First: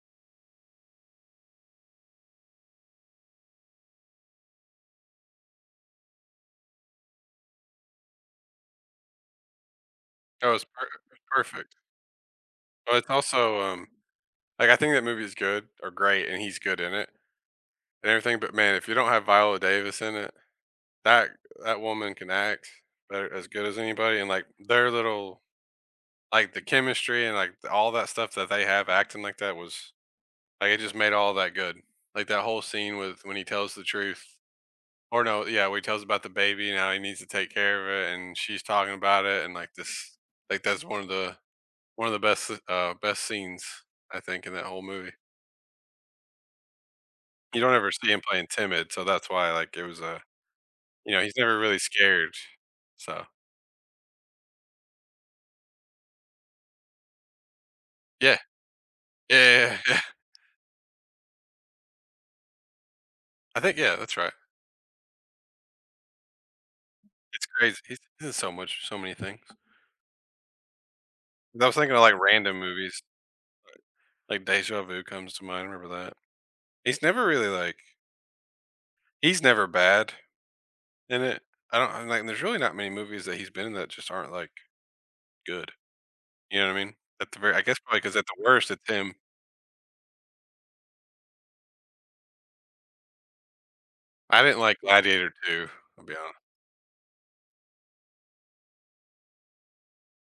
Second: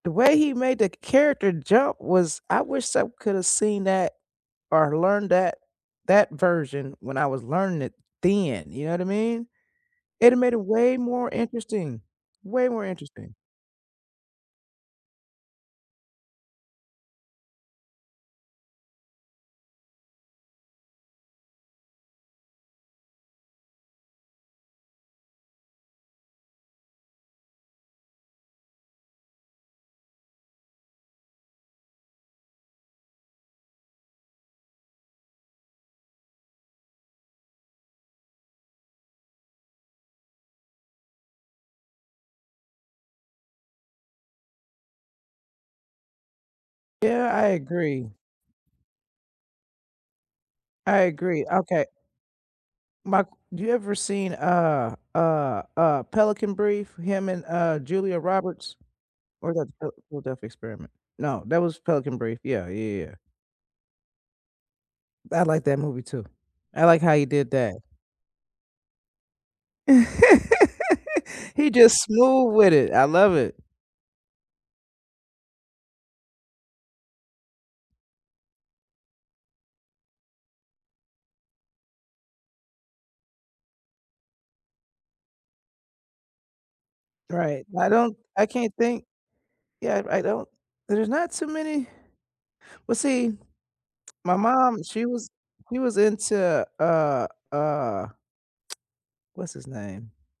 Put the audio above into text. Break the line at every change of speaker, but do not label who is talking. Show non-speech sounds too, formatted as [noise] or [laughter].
The way he made the character jump was I wish I could have seen that or learned that that version when I was learning it then, you know what I mean, it'd a
That
made it
was per
way
per,
more
perfect.
interesting way more
But it's
interesting.
also um, like, I think that movie is good, or great, and he's good in it, and everything but, man, if you don't have Viola Davis in it, that that woman can act better as good as anybody, and, like, their little like, the chemistry and, like, th all that stuff that they have acting like that was, like, it just made all that good. Like that whole scene with when he tells the truth or no yeah, where he tells about the baby, and how he needs to take care of it, and she's talking about it, and, like, this like, that's one of the one of the best, uh, best scenes, I think in that whole movie.
Yeah, I
You don't ever see
agree.
him playing timid, so, that's why, like, it was a
I
you know, he's
agree,
never really
okay.
scared,
My
so.
q do you ever seen, uh uh uh, Pelican Brief, him, and, uh, Julia
Yeah
Roberts,
yeah
or
yeah
that's
yeah
Phila
yeah.
Philadelphia Experiment? No, that was Pelican Brief, yeah yeah yeah yeah.
I think yeah, that's right.
I like that movie too, I like how he
It's
did
crazy,
that.
he's he's in so much so many things.
[laughs]
Th I
He
was thinking
just
of, like,
smooth
random
with it,
movies
I love it.
like like Deja Vu comes to mind, I remember that. He's never really like He's never bad, and it I don't um, like, there's really not many movies that he's been in that just aren't, like, good, you know what I mean, at the very I
Right,
guess
I
probably 'cause
don't
at the
I
worst
can't
it's
think
him
yeah, r I don't there's not too many well, see, my
I didn't like
mom, she was
Gladiator II,
she was
I'll be honest.
into, uh uh What's his name?